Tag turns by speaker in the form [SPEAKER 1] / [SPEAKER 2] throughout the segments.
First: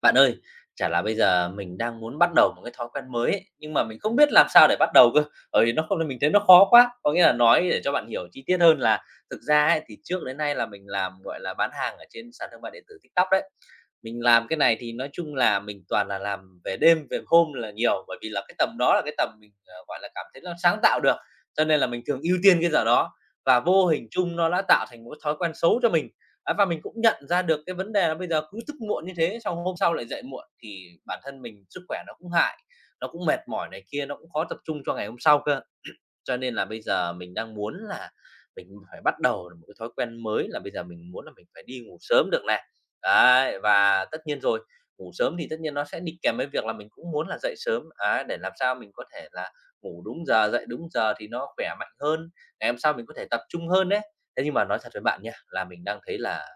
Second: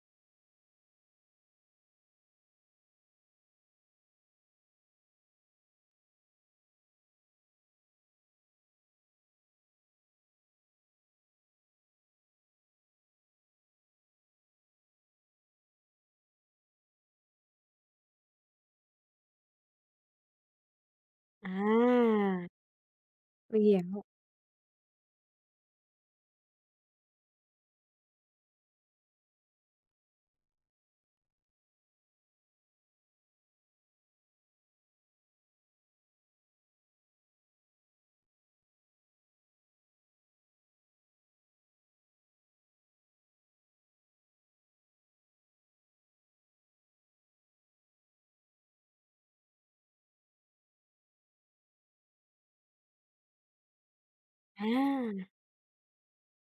[SPEAKER 1] Bạn ơi, chả là bây giờ mình đang muốn bắt đầu một cái thói quen mới ấy, nhưng mà mình không biết làm sao để bắt đầu cơ. Bởi vì nó không mình thấy nó khó quá. Có nghĩa là nói để cho bạn hiểu chi tiết hơn là thực ra ấy, thì trước đến nay là mình làm, gọi là, bán hàng ở trên sàn thương mại điện tử TikTok đấy. Mình làm cái này thì nói chung là mình toàn là làm về đêm, về hôm là nhiều, bởi vì là cái tầm đó là cái tầm mình, gọi là, cảm thấy nó sáng tạo được, cho nên là mình thường
[SPEAKER 2] À.
[SPEAKER 1] ưu tiên cái giờ đó và
[SPEAKER 2] Nguy
[SPEAKER 1] vô
[SPEAKER 2] hiểm.
[SPEAKER 1] hình chung nó đã tạo thành một cái thói quen xấu cho mình. Á, và mình cũng nhận ra được cái vấn đề là bây giờ cứ thức muộn như thế, xong hôm sau lại dậy muộn thì bản thân mình sức khỏe nó cũng hại, nó cũng mệt mỏi này kia, nó cũng khó tập trung cho ngày hôm sau cơ. Cho nên là bây giờ mình đang muốn là mình phải bắt đầu một cái thói quen mới là bây giờ mình muốn là mình phải đi ngủ sớm được này. Đấy, và tất nhiên rồi, ngủ sớm thì tất nhiên nó sẽ đi kèm với việc là mình cũng muốn là dậy sớm, á, để làm sao mình có thể là ngủ đúng giờ, dậy đúng giờ thì nó khỏe mạnh hơn, ngày hôm sau mình có thể tập trung hơn đấy. Thế nhưng mà nói thật với bạn
[SPEAKER 2] À,
[SPEAKER 1] nha, là mình đang thấy là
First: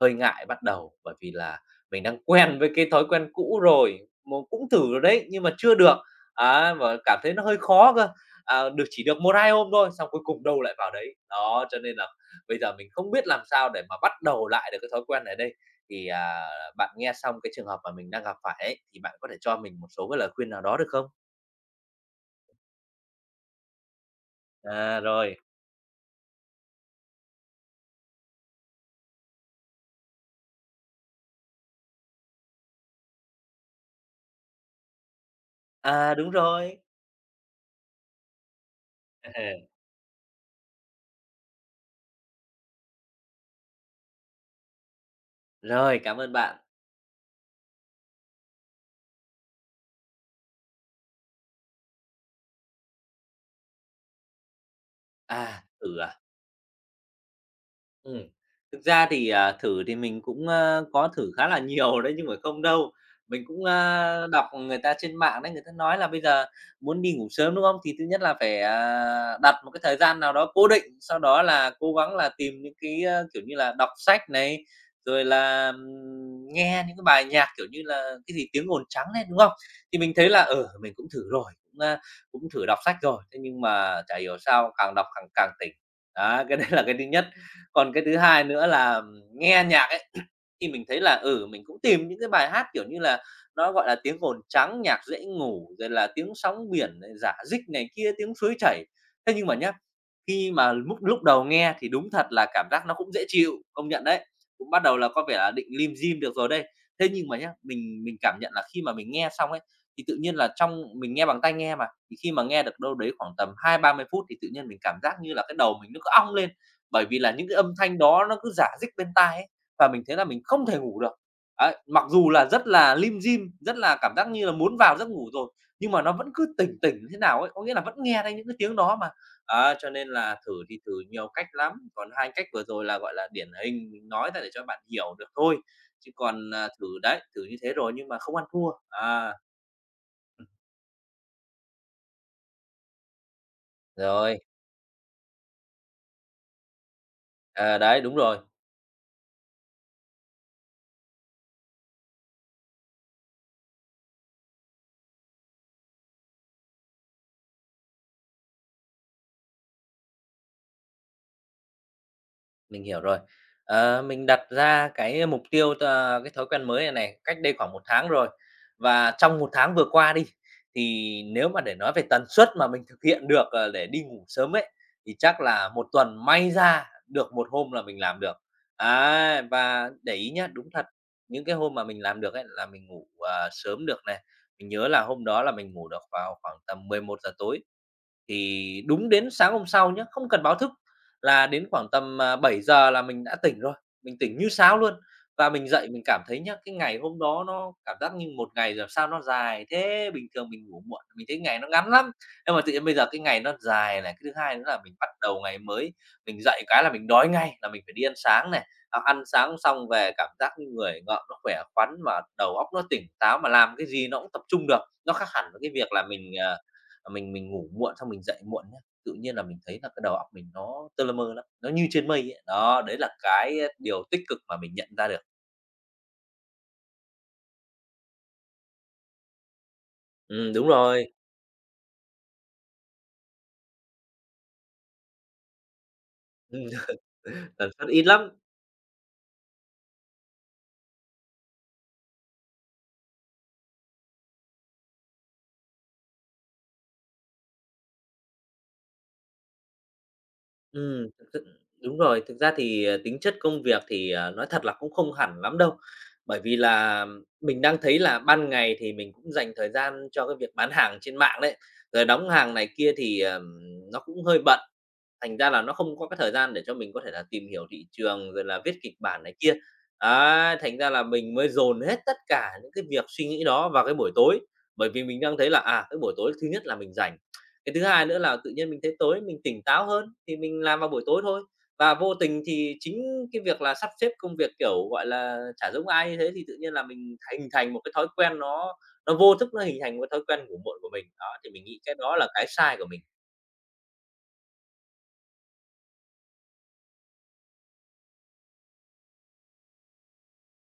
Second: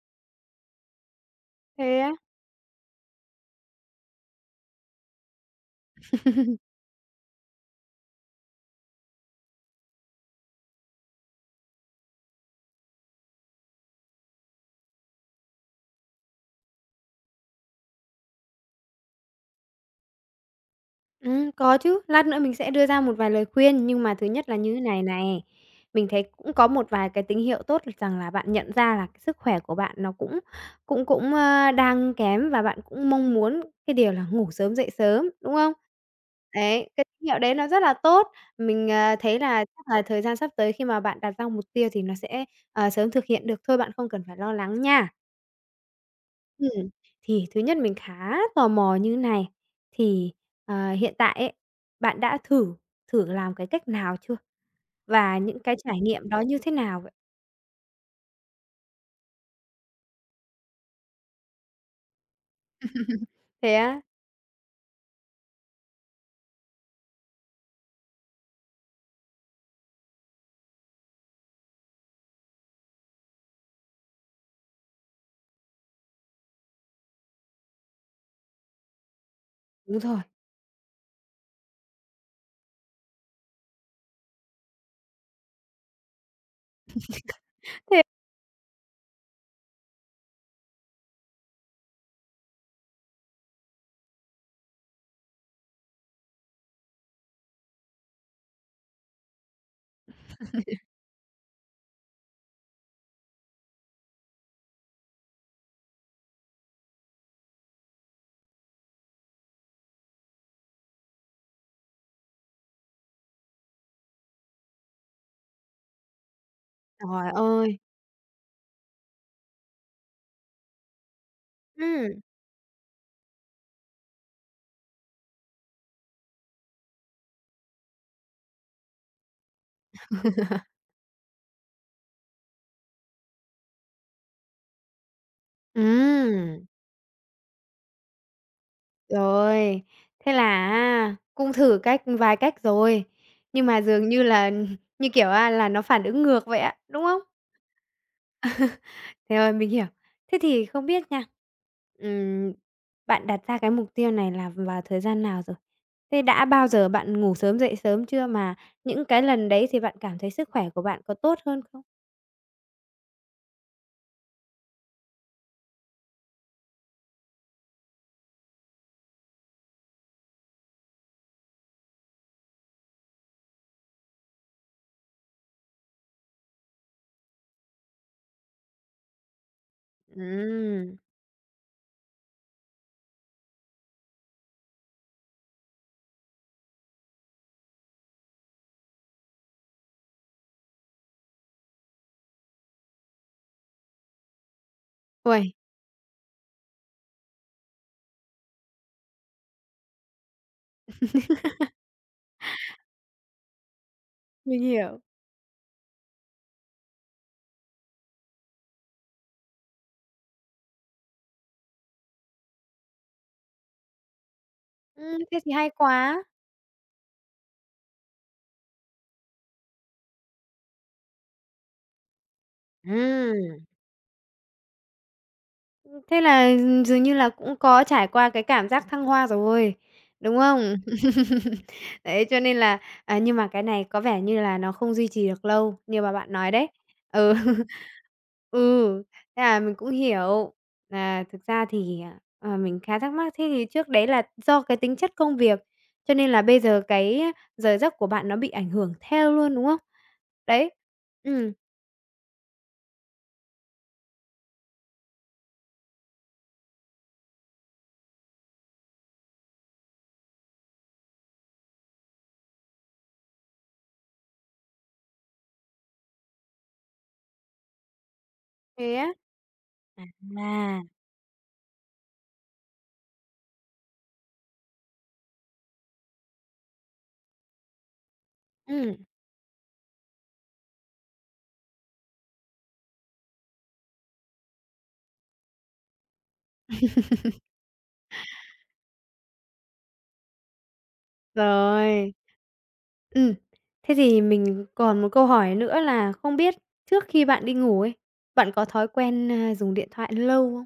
[SPEAKER 1] hơi ngại bắt đầu, bởi vì là
[SPEAKER 2] thế
[SPEAKER 1] mình
[SPEAKER 2] á?
[SPEAKER 1] đang quen với cái thói quen cũ rồi, mô cũng thử rồi đấy, nhưng mà chưa được, á, và cảm thấy nó hơi khó cơ, được chỉ được một 2 hôm thôi, xong cuối cùng đâu lại vào đấy. Đó, cho nên là bây giờ mình không biết làm sao để mà bắt đầu lại được cái thói quen này đây. Thì, bạn nghe xong cái trường hợp mà mình đang gặp phải ấy, thì bạn có thể cho mình một số cái lời khuyên nào đó được không?
[SPEAKER 2] Có chứ, lát nữa mình sẽ đưa ra một vài lời khuyên, nhưng mà thứ nhất là như thế
[SPEAKER 1] À,
[SPEAKER 2] này
[SPEAKER 1] rồi,
[SPEAKER 2] này, mình thấy cũng có một vài cái tín hiệu tốt rằng là bạn nhận ra là cái sức khỏe của bạn nó cũng cũng cũng, ơ, đang kém và bạn cũng mong muốn cái điều là ngủ sớm dậy sớm, đúng không?
[SPEAKER 1] à, đúng rồi.
[SPEAKER 2] Đấy, cái tín hiệu đấy nó rất là tốt. Mình, thấy là chắc là thời gian sắp tới khi mà bạn đặt ra mục tiêu thì nó sẽ, sớm thực hiện được thôi, bạn không cần phải lo lắng nha.
[SPEAKER 1] Rồi, cảm ơn bạn.
[SPEAKER 2] Ừm, thì thứ nhất mình khá tò mò như này, thì, hiện tại ấy, bạn đã thử thử làm cái cách nào chưa? Và những
[SPEAKER 1] À,
[SPEAKER 2] cái
[SPEAKER 1] thử,
[SPEAKER 2] trải
[SPEAKER 1] à
[SPEAKER 2] nghiệm đó như thế nào vậy?
[SPEAKER 1] Ừm, thực ra thì, thử thì mình cũng, có thử khá là nhiều đấy nhưng mà không đâu. Mình cũng,
[SPEAKER 2] Thế á?
[SPEAKER 1] đọc người ta trên mạng đấy, người ta nói là bây giờ muốn đi ngủ sớm, đúng không? Thì thứ nhất là phải, đặt một cái thời gian nào đó cố định, sau đó là cố gắng là tìm những cái, kiểu như là, đọc sách này, rồi là, nghe những cái bài nhạc, kiểu như là, cái gì "Tiếng ồn trắng" này đúng không?
[SPEAKER 2] Đúng
[SPEAKER 1] Thì mình
[SPEAKER 2] rồi.
[SPEAKER 1] thấy là, mình cũng thử rồi, cũng, cũng thử đọc sách rồi, thế nhưng mà chả hiểu sao càng đọc càng càng tỉnh. Á, cái đấy là cái thứ nhất. Còn
[SPEAKER 2] Thế
[SPEAKER 1] cái thứ hai nữa là nghe nhạc ấy, thì mình thấy là, mình cũng tìm những cái bài hát, kiểu như là, nó, gọi là, tiếng ồn trắng, nhạc dễ ngủ, rồi là tiếng sóng biển này, rả rích này kia, tiếng suối chảy. Thế nhưng mà nhá, khi mà lúc lúc đầu nghe thì đúng thật là cảm giác nó cũng dễ chịu, công nhận đấy, cũng bắt đầu là có vẻ là định lim dim được rồi đây. Thế nhưng mà nhá, mình cảm nhận là khi mà mình nghe xong ấy, thì tự nhiên là trong mình nghe bằng tai nghe mà, thì khi mà nghe được đâu đấy khoảng tầm 20-30 phút thì tự nhiên mình cảm giác như là cái đầu mình nó cứ ong lên, bởi vì
[SPEAKER 2] trời
[SPEAKER 1] là những cái âm
[SPEAKER 2] ơi!
[SPEAKER 1] thanh đó nó cứ rả rích bên tai ấy, và mình thấy là mình không thể ngủ được. Ấy, mặc
[SPEAKER 2] Ừm,
[SPEAKER 1] dù là rất là lim dim, rất là cảm giác như là muốn vào giấc ngủ rồi, nhưng mà nó vẫn cứ tỉnh tỉnh thế nào ấy, có nghĩa là vẫn nghe thấy những cái tiếng đó mà. Á, cho nên là thử thì thử nhiều cách lắm, còn 2 cách vừa rồi là, gọi là, điển hình mình nói ra để cho bạn hiểu được thôi, chứ còn,
[SPEAKER 2] ừm,
[SPEAKER 1] thử đấy, thử như thế rồi nhưng mà không ăn thua. À,
[SPEAKER 2] rồi, thế là á cũng thử cách vài cách rồi, nhưng mà dường như
[SPEAKER 1] rồi,
[SPEAKER 2] là, như kiểu á, là nó phản ứng ngược vậy á, đúng không?
[SPEAKER 1] à, đấy, đúng rồi.
[SPEAKER 2] Thế rồi, mình hiểu. Thế thì không biết nha, ừm, bạn đặt ra cái mục tiêu này là vào thời gian nào rồi? Thế đã bao giờ bạn ngủ sớm, dậy sớm chưa? Mà những cái lần đấy thì bạn cảm thấy sức khỏe của bạn có tốt hơn không?
[SPEAKER 1] Mình hiểu rồi. Mình đặt ra cái mục tiêu, cái thói quen mới này này cách đây khoảng một tháng rồi. Và trong một tháng vừa qua đi, thì nếu mà để nói về tần suất mà mình thực hiện được, để đi ngủ sớm ấy, thì chắc là một tuần may ra được một hôm là mình làm được. Ấy, và để ý nhá, đúng thật,
[SPEAKER 2] Ừm,
[SPEAKER 1] những cái hôm mà mình làm được ấy là mình ngủ, sớm được này. Mình nhớ là hôm đó là mình ngủ được vào khoảng tầm 11 giờ tối, thì đúng đến sáng hôm sau nhé, không cần báo thức là đến khoảng tầm, 7 giờ là mình đã tỉnh rồi, mình tỉnh như sáo luôn. Và
[SPEAKER 2] uầy,
[SPEAKER 1] mình dậy mình cảm thấy nhá, cái ngày hôm đó nó cảm giác như một ngày làm sao nó dài thế, bình thường mình ngủ muộn mình thấy ngày nó ngắn lắm, nhưng mà tự nhiên bây giờ cái ngày nó dài này. Cái thứ hai
[SPEAKER 2] mình
[SPEAKER 1] nữa là mình
[SPEAKER 2] hiểu.
[SPEAKER 1] bắt đầu ngày mới, mình dậy cái là mình đói ngay, là mình phải đi ăn sáng này, ăn sáng xong về cảm giác như người ngợm, nó khỏe khoắn và đầu óc nó tỉnh táo mà làm cái gì nó cũng tập trung được. Nó khác
[SPEAKER 2] Thế
[SPEAKER 1] hẳn
[SPEAKER 2] thì
[SPEAKER 1] với
[SPEAKER 2] hay
[SPEAKER 1] cái việc là
[SPEAKER 2] quá.
[SPEAKER 1] mình, mình ngủ muộn xong mình dậy muộn nhá, tự nhiên là mình thấy là cái đầu óc mình nó tơ lơ mơ lắm, nó như trên mây ấy. Đó, đấy là cái,
[SPEAKER 2] Ừm.
[SPEAKER 1] điều tích cực mà mình nhận ra được.
[SPEAKER 2] Thế là dường như là cũng có trải qua cái cảm giác thăng hoa rồi, đúng
[SPEAKER 1] Đúng
[SPEAKER 2] không?
[SPEAKER 1] rồi.
[SPEAKER 2] Đấy, cho nên là nhưng mà cái này có vẻ như là nó không duy trì được lâu như mà bạn nói đấy. Ừ.
[SPEAKER 1] ừm, tần suất ít lắm.
[SPEAKER 2] Ừ, thế là mình cũng hiểu là thực ra thì, mình khá thắc mắc, thế thì trước đấy là do cái tính chất công việc, cho nên là bây giờ cái giờ giấc của bạn nó bị ảnh hưởng theo luôn, đúng không? Đấy,
[SPEAKER 1] Ừ thực sự
[SPEAKER 2] ừ,
[SPEAKER 1] đúng rồi, thực ra thì, tính chất công việc thì, nói thật là cũng không hẳn lắm đâu. Bởi vì là mình đang thấy là ban ngày thì mình cũng dành thời gian cho cái việc bán hàng trên mạng đấy, rồi đóng hàng này kia thì, nó cũng hơi bận, thành ra là nó không có cái thời gian để cho mình có thể là tìm hiểu thị trường rồi là viết
[SPEAKER 2] thế
[SPEAKER 1] kịch
[SPEAKER 2] á.
[SPEAKER 1] bản này kia. Ấy, thành
[SPEAKER 2] À,
[SPEAKER 1] ra là mình mới dồn hết tất cả những cái việc suy nghĩ đó vào cái buổi tối, bởi vì mình đang thấy là, cái buổi tối thứ nhất là mình rảnh. Cái thứ hai nữa là tự nhiên mình
[SPEAKER 2] ừ.
[SPEAKER 1] thấy tối mình tỉnh táo hơn thì mình làm vào buổi tối thôi. Và vô tình thì chính cái việc là sắp xếp công việc, kiểu, gọi là, chả giống ai như thế thì tự nhiên là mình hình thành một cái thói quen nó vô thức nó hình thành một cái thói quen ngủ muộn của mình. Đó, thì mình nghĩ cái
[SPEAKER 2] Rồi.
[SPEAKER 1] đó là cái sai của mình.
[SPEAKER 2] Ừm. Thế thì mình còn một câu hỏi nữa là không biết trước khi bạn đi ngủ ấy, bạn có thói quen, dùng điện thoại lâu không?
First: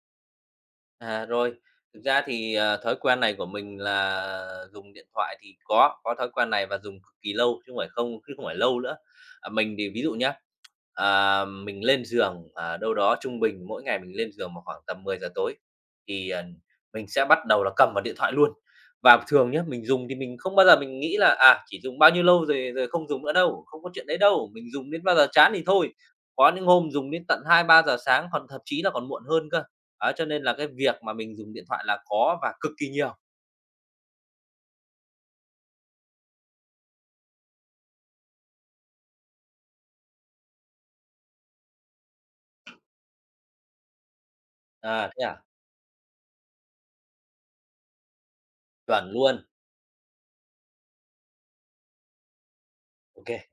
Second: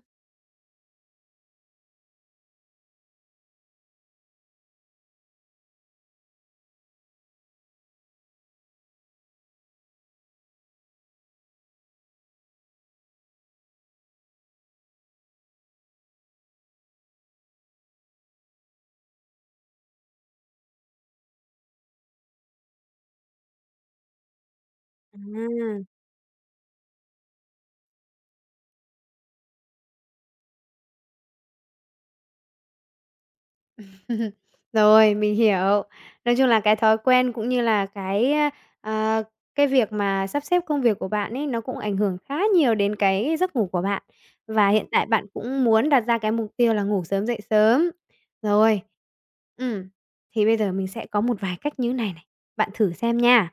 [SPEAKER 1] À, rồi, thực ra thì, thói quen này của mình là dùng điện thoại thì có thói quen này và dùng cực kỳ lâu chứ không phải không chứ không phải lâu nữa. À, mình thì ví dụ nhá, mình lên giường, đâu đó trung bình mỗi ngày mình lên giường vào khoảng tầm 10 giờ tối thì, mình sẽ bắt đầu là cầm vào điện thoại luôn. Và thường nhá, mình dùng thì mình không bao giờ mình nghĩ là, chỉ dùng bao nhiêu lâu rồi rồi không dùng nữa đâu, không có chuyện đấy đâu, mình dùng đến bao giờ chán thì
[SPEAKER 2] À.
[SPEAKER 1] thôi. Có những hôm dùng đến tận 2-3 giờ sáng, còn thậm chí là còn muộn hơn cơ. Á, cho nên là cái việc mà mình dùng điện thoại là có và cực kỳ nhiều.
[SPEAKER 2] Rồi, mình hiểu. Nói chung là cái thói quen cũng như là cái, à, cái việc mà sắp xếp công việc của bạn ấy, nó cũng ảnh hưởng khá nhiều đến cái giấc ngủ của bạn. Và hiện tại
[SPEAKER 1] À, thế
[SPEAKER 2] bạn
[SPEAKER 1] à?
[SPEAKER 2] cũng muốn đặt ra cái mục tiêu là ngủ sớm dậy sớm. Rồi,
[SPEAKER 1] Chuẩn luôn.
[SPEAKER 2] ừm, thì bây giờ mình sẽ có một vài cách như này này, bạn thử xem
[SPEAKER 1] Ok kê.
[SPEAKER 2] nha.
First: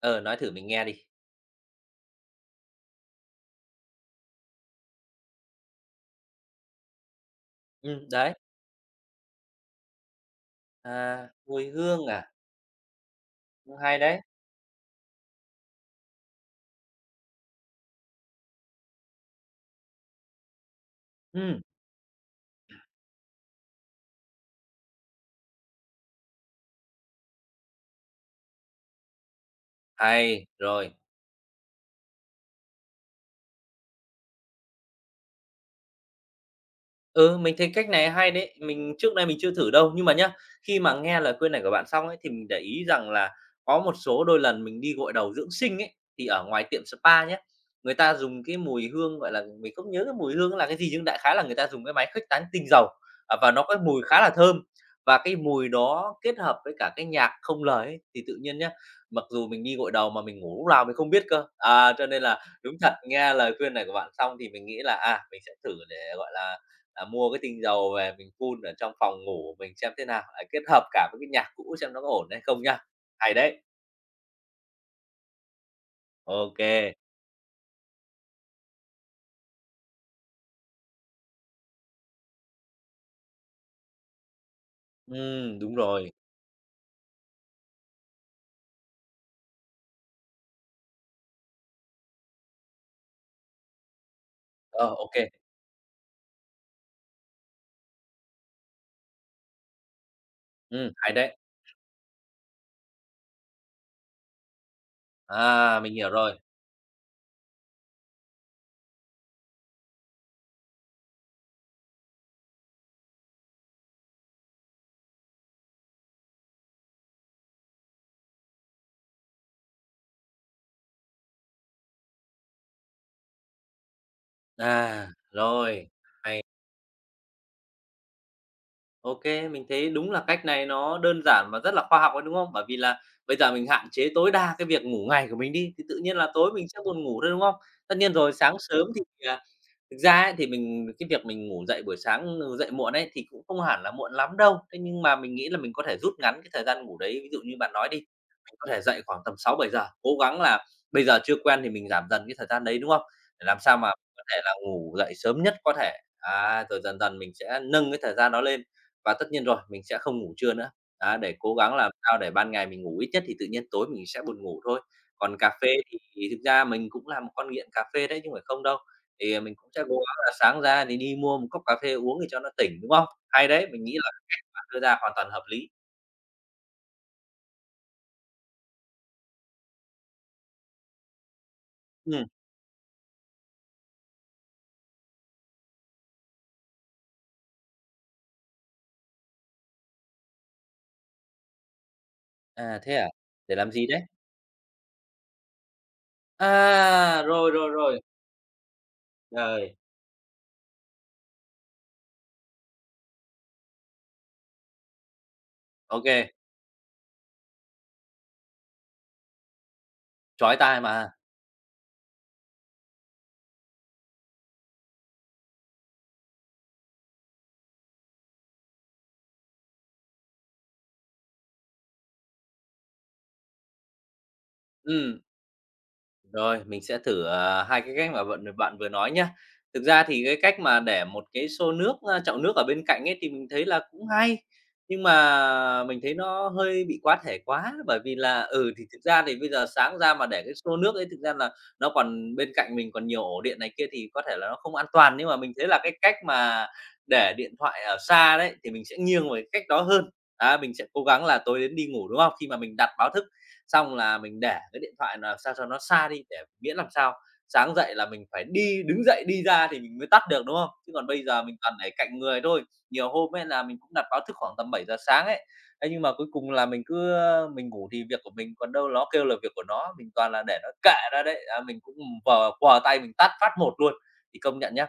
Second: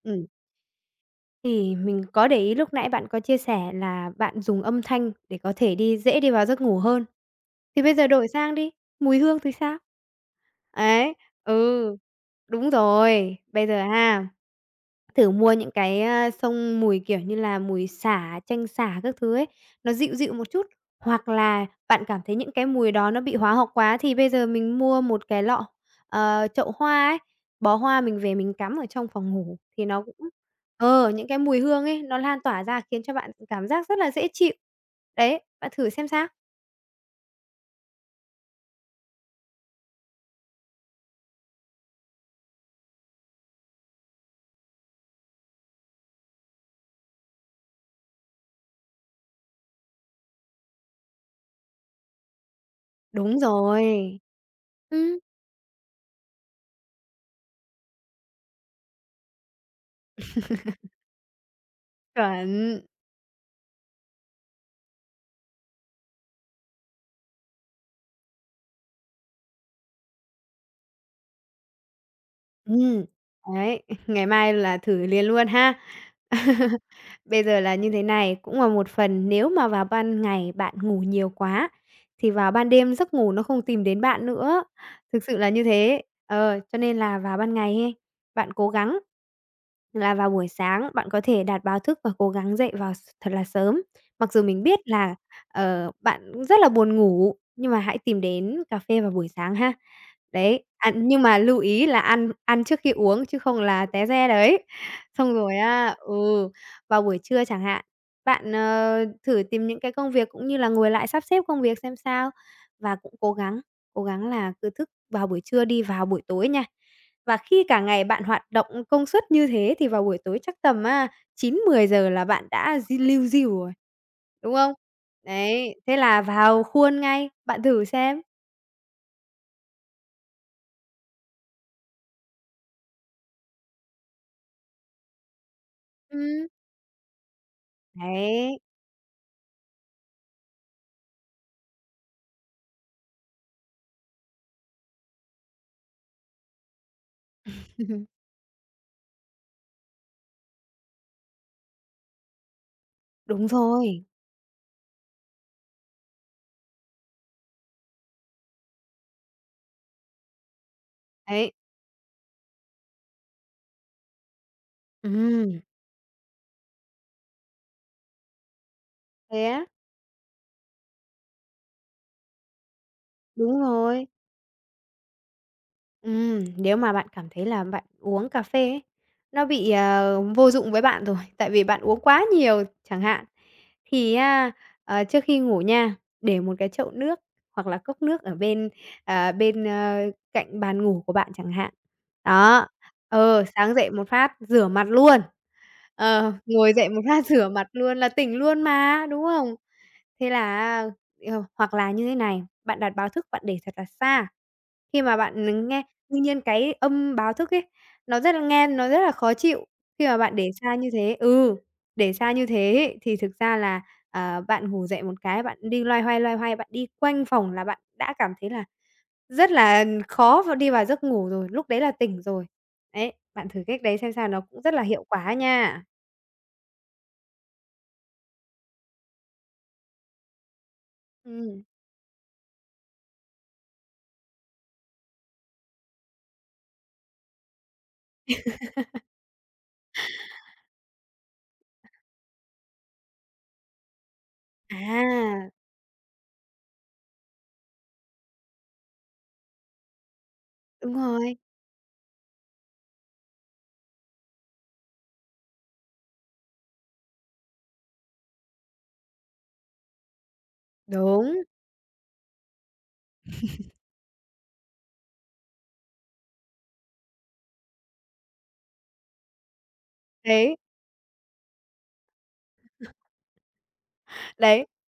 [SPEAKER 1] Ờ,
[SPEAKER 2] Ừm.
[SPEAKER 1] nói thử mình nghe đi.
[SPEAKER 2] Thì mình có để ý lúc nãy bạn có chia sẻ là bạn dùng âm thanh để có thể dễ đi vào giấc ngủ hơn. Thì bây giờ đổi
[SPEAKER 1] Đấy,
[SPEAKER 2] sang đi. Mùi hương thì sao? Ấy,
[SPEAKER 1] mùi
[SPEAKER 2] ừ,
[SPEAKER 1] hương à?
[SPEAKER 2] đúng rồi. Bây
[SPEAKER 1] Cũng
[SPEAKER 2] giờ
[SPEAKER 1] hay đấy.
[SPEAKER 2] ha, thử mua những cái, xông mùi, kiểu như là, mùi sả, chanh sả các thứ ấy, nó dịu dịu một chút, hoặc
[SPEAKER 1] Ừm,
[SPEAKER 2] là bạn cảm thấy những cái mùi đó nó bị hóa học quá thì bây giờ mình mua một cái lọ, chậu hoa ấy, bó hoa mình về mình cắm ở trong phòng ngủ thì nó cũng
[SPEAKER 1] hay, rồi.
[SPEAKER 2] những cái mùi hương ấy nó lan tỏa ra khiến cho bạn cảm giác rất là dễ chịu. Đấy, bạn thử xem sao.
[SPEAKER 1] Ừ, mình thấy cách này hay đấy, mình trước đây mình chưa thử đâu. Nhưng mà nhá, khi mà nghe lời khuyên này của bạn xong ấy, thì mình để ý rằng là có một số đôi lần mình đi gội đầu dưỡng sinh ấy, thì ở ngoài tiệm spa nhé người ta dùng cái mùi hương, gọi là, mình không nhớ cái mùi hương là cái gì, nhưng đại khái là người ta dùng cái máy khuếch tán tinh dầu, à,
[SPEAKER 2] Đúng
[SPEAKER 1] và nó có cái mùi
[SPEAKER 2] rồi.
[SPEAKER 1] khá là thơm. Và
[SPEAKER 2] Ừ.
[SPEAKER 1] cái mùi đó kết hợp với cả cái nhạc không lời ấy, thì tự nhiên nhá, mặc dù mình đi gội đầu mà mình ngủ lúc nào mình không biết cơ. À, cho nên là đúng
[SPEAKER 2] Chuẩn.
[SPEAKER 1] thật, nghe lời khuyên này của bạn xong thì mình nghĩ là, à, mình sẽ thử để, gọi là mua cái tinh dầu về mình phun ở trong phòng ngủ của mình xem thế nào, lại kết hợp cả với cái nhạc cũ xem nó có ổn hay không nhá.
[SPEAKER 2] Ừm.
[SPEAKER 1] Hay đấy,
[SPEAKER 2] Đấy, ngày mai là thử liền luôn ha.
[SPEAKER 1] ok, kê,
[SPEAKER 2] Bây giờ là như thế này, cũng là một phần nếu mà vào ban ngày bạn ngủ nhiều quá, thì vào ban đêm giấc ngủ nó không tìm đến bạn nữa, thực sự là như
[SPEAKER 1] đúng
[SPEAKER 2] thế.
[SPEAKER 1] rồi,
[SPEAKER 2] Ờ, cho nên là vào ban ngày hen, bạn cố gắng là vào buổi sáng bạn có thể đặt báo thức và cố gắng dậy vào thật là sớm. Mặc dù mình biết
[SPEAKER 1] ờ, ô
[SPEAKER 2] là,
[SPEAKER 1] kê,
[SPEAKER 2] bạn cũng rất là buồn ngủ, nhưng mà hãy tìm đến cà phê vào buổi sáng ha. Đấy, ăn
[SPEAKER 1] hay
[SPEAKER 2] nhưng mà
[SPEAKER 1] đấy,
[SPEAKER 2] lưu ý là ăn ăn trước khi uống chứ không là té re đấy. Xong rồi
[SPEAKER 1] à, mình
[SPEAKER 2] á,
[SPEAKER 1] hiểu rồi,
[SPEAKER 2] ừ, vào buổi trưa chẳng hạn, bạn, thử tìm những cái công việc cũng như là ngồi lại sắp xếp công việc xem sao và cố gắng là cứ thức vào buổi trưa đi, vào buổi tối nha. Và khi cả ngày bạn hoạt động công suất như thế thì vào buổi tối chắc tầm á chín mười giờ là bạn đã di liu diu rồi, đúng không?
[SPEAKER 1] à,
[SPEAKER 2] Đấy,
[SPEAKER 1] rồi,
[SPEAKER 2] thế là
[SPEAKER 1] hay.
[SPEAKER 2] vào khuôn ngay, bạn thử xem.
[SPEAKER 1] Ô, mình thấy đúng là cách này nó đơn giản và rất là khoa học đấy, đúng không? Bởi vì là bây giờ mình hạn chế tối đa cái việc ngủ ngày của mình đi, thì tự nhiên là
[SPEAKER 2] Ừm,
[SPEAKER 1] tối mình sẽ buồn ngủ thôi, đúng không? Tất nhiên rồi sáng
[SPEAKER 2] đấy,
[SPEAKER 1] sớm thì, à, thực ra ấy thì mình cái việc mình ngủ dậy buổi sáng, ừ, dậy muộn ấy, thì cũng không hẳn là muộn lắm đâu. Thế nhưng mà mình nghĩ là mình có thể rút ngắn cái thời gian ngủ đấy. Ví dụ như bạn nói đi, mình có thể dậy khoảng tầm sáu bảy giờ cố gắng là bây giờ chưa quen thì mình giảm dần cái thời gian đấy, đúng không? Để
[SPEAKER 2] đúng
[SPEAKER 1] làm sao mà
[SPEAKER 2] rồi,
[SPEAKER 1] có thể là ngủ dậy sớm nhất có thể. Á, rồi dần dần mình sẽ nâng cái thời gian đó lên và tất nhiên rồi, mình sẽ không ngủ trưa nữa. Á, để
[SPEAKER 2] đấy,
[SPEAKER 1] cố gắng làm sao để ban ngày mình ngủ ít nhất thì tự nhiên tối mình sẽ buồn ngủ thôi. Còn cà
[SPEAKER 2] ừm,
[SPEAKER 1] phê thì thực ra mình cũng là một con nghiện cà phê đấy chứ không phải không đâu. Thì, à,
[SPEAKER 2] thế
[SPEAKER 1] mình
[SPEAKER 2] á,
[SPEAKER 1] cũng sẽ cố gắng là sáng ra thì đi mua một cốc cà phê uống để cho nó tỉnh, đúng không? Hay
[SPEAKER 2] đúng
[SPEAKER 1] đấy, mình nghĩ
[SPEAKER 2] rồi.
[SPEAKER 1] là bạn đưa ra hoàn toàn hợp lý.
[SPEAKER 2] Nếu mà bạn cảm thấy là bạn uống cà phê ấy, nó bị, vô dụng với bạn rồi, tại vì bạn uống quá
[SPEAKER 1] Ừm,
[SPEAKER 2] nhiều chẳng hạn, thì á, trước khi ngủ nha, để một cái chậu nước hoặc là cốc nước ở bên, à, bên, ơ, cạnh bàn ngủ của bạn chẳng hạn. Đó,
[SPEAKER 1] à, thế à? Để làm
[SPEAKER 2] sáng
[SPEAKER 1] gì
[SPEAKER 2] dậy
[SPEAKER 1] đấy?
[SPEAKER 2] một phát rửa mặt luôn, ngồi dậy một
[SPEAKER 1] À,
[SPEAKER 2] phát rửa
[SPEAKER 1] rồi,
[SPEAKER 2] mặt
[SPEAKER 1] rồi,
[SPEAKER 2] luôn
[SPEAKER 1] rồi.
[SPEAKER 2] là tỉnh luôn mà, đúng không?
[SPEAKER 1] Trời,
[SPEAKER 2] Thế là hoặc là như thế này, bạn đặt báo thức bạn để thật là xa, khi mà bạn, nghe tuy
[SPEAKER 1] ok,
[SPEAKER 2] nhiên cái âm báo thức ấy, nó rất là nghe nó rất là khó chịu, khi mà bạn để
[SPEAKER 1] chói
[SPEAKER 2] xa
[SPEAKER 1] tai
[SPEAKER 2] như
[SPEAKER 1] mà.
[SPEAKER 2] thế ừ, để xa như thế ấy, thì thực ra là, bạn ngủ dậy một cái bạn đi loay hoay, bạn đi quanh phòng là bạn đã cảm thấy là rất là khó và đi vào giấc ngủ rồi, lúc đấy là tỉnh rồi. Đấy, bạn thử cách đấy xem sao, nó cũng rất là hiệu
[SPEAKER 1] Ừm.
[SPEAKER 2] quả nha.
[SPEAKER 1] Rồi, mình sẽ thử, 2 cái cách mà bạn bạn vừa nói nhá. Thực ra thì cái cách mà để một cái
[SPEAKER 2] Ừm.
[SPEAKER 1] xô nước, a, chậu nước ở bên cạnh ấy thì mình thấy là cũng hay, nhưng mà mình thấy nó hơi bị quá thể quá, bởi vì là, ừ, thì thực ra thì bây giờ sáng ra mà để cái xô nước ấy thực ra là nó còn bên cạnh mình còn nhiều ổ điện này kia thì có thể là nó không an toàn, nhưng mà
[SPEAKER 2] À,
[SPEAKER 1] mình thấy là cái cách mà để điện thoại ở xa đấy thì mình sẽ nghiêng về cái cách đó hơn. À, mình sẽ
[SPEAKER 2] đúng
[SPEAKER 1] cố gắng
[SPEAKER 2] rồi,
[SPEAKER 1] là tối đến đi ngủ, đúng không? Khi mà mình đặt báo thức xong là mình để cái điện thoại là sao cho nó xa đi để miễn làm sao sáng dậy là mình phải đi đứng dậy đi ra thì mình mới tắt được, đúng không? Chứ còn bây
[SPEAKER 2] đúng,
[SPEAKER 1] giờ mình toàn để cạnh người thôi. Nhiều hôm ấy là mình cũng đặt báo thức khoảng tầm 7 giờ sáng ấy, thế nhưng mà cuối cùng là mình cứ, mình ngủ thì việc của mình, còn đâu nó kêu là việc của nó, mình toàn là
[SPEAKER 2] đấy.
[SPEAKER 1] để nó kệ ra đấy, à, mình cũng vờ quờ tay mình tắt phát một luôn, thì công
[SPEAKER 2] Đấy.
[SPEAKER 1] nhận nhá,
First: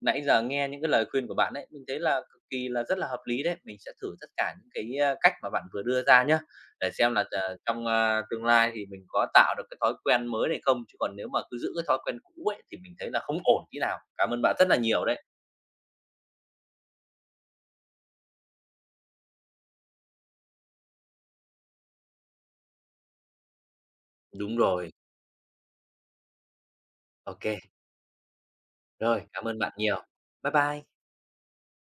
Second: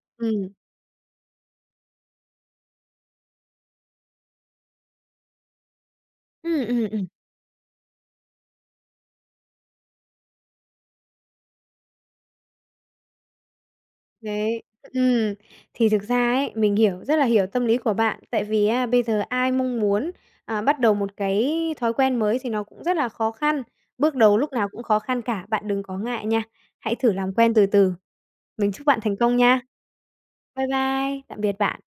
[SPEAKER 1] nãy giờ
[SPEAKER 2] Ừm,
[SPEAKER 1] nghe những cái lời khuyên của bạn ấy, mình thấy là cực kỳ là rất là hợp lý đấy. Mình sẽ thử tất cả những cái, a, cách mà bạn vừa đưa ra nhá,
[SPEAKER 2] ừm, ừm,
[SPEAKER 1] để
[SPEAKER 2] ừm,
[SPEAKER 1] xem là, ờ, trong, a, tương lai thì mình có tạo được cái thói quen mới này không, chứ còn nếu mà cứ giữ cái thói quen cũ ấy thì mình thấy là không ổn tí nào. Cảm ơn bạn
[SPEAKER 2] đấy,
[SPEAKER 1] rất là nhiều đấy.
[SPEAKER 2] ừm, thì thực ra ấy, mình hiểu, rất là hiểu tâm lý của bạn, tại vì á bây giờ ai mong muốn, bắt đầu một cái thói quen mới thì nó cũng rất là khó khăn, bước đầu lúc
[SPEAKER 1] Đúng
[SPEAKER 2] nào cũng
[SPEAKER 1] rồi.
[SPEAKER 2] khó khăn cả, bạn đừng có ngại nha, hãy thử làm quen từ
[SPEAKER 1] Ok,
[SPEAKER 2] từ. Mình chúc bạn thành
[SPEAKER 1] rồi,
[SPEAKER 2] công
[SPEAKER 1] cảm ơn
[SPEAKER 2] nha.
[SPEAKER 1] bạn nhiều. Bye
[SPEAKER 2] Bye
[SPEAKER 1] bye.
[SPEAKER 2] bye, tạm biệt bạn.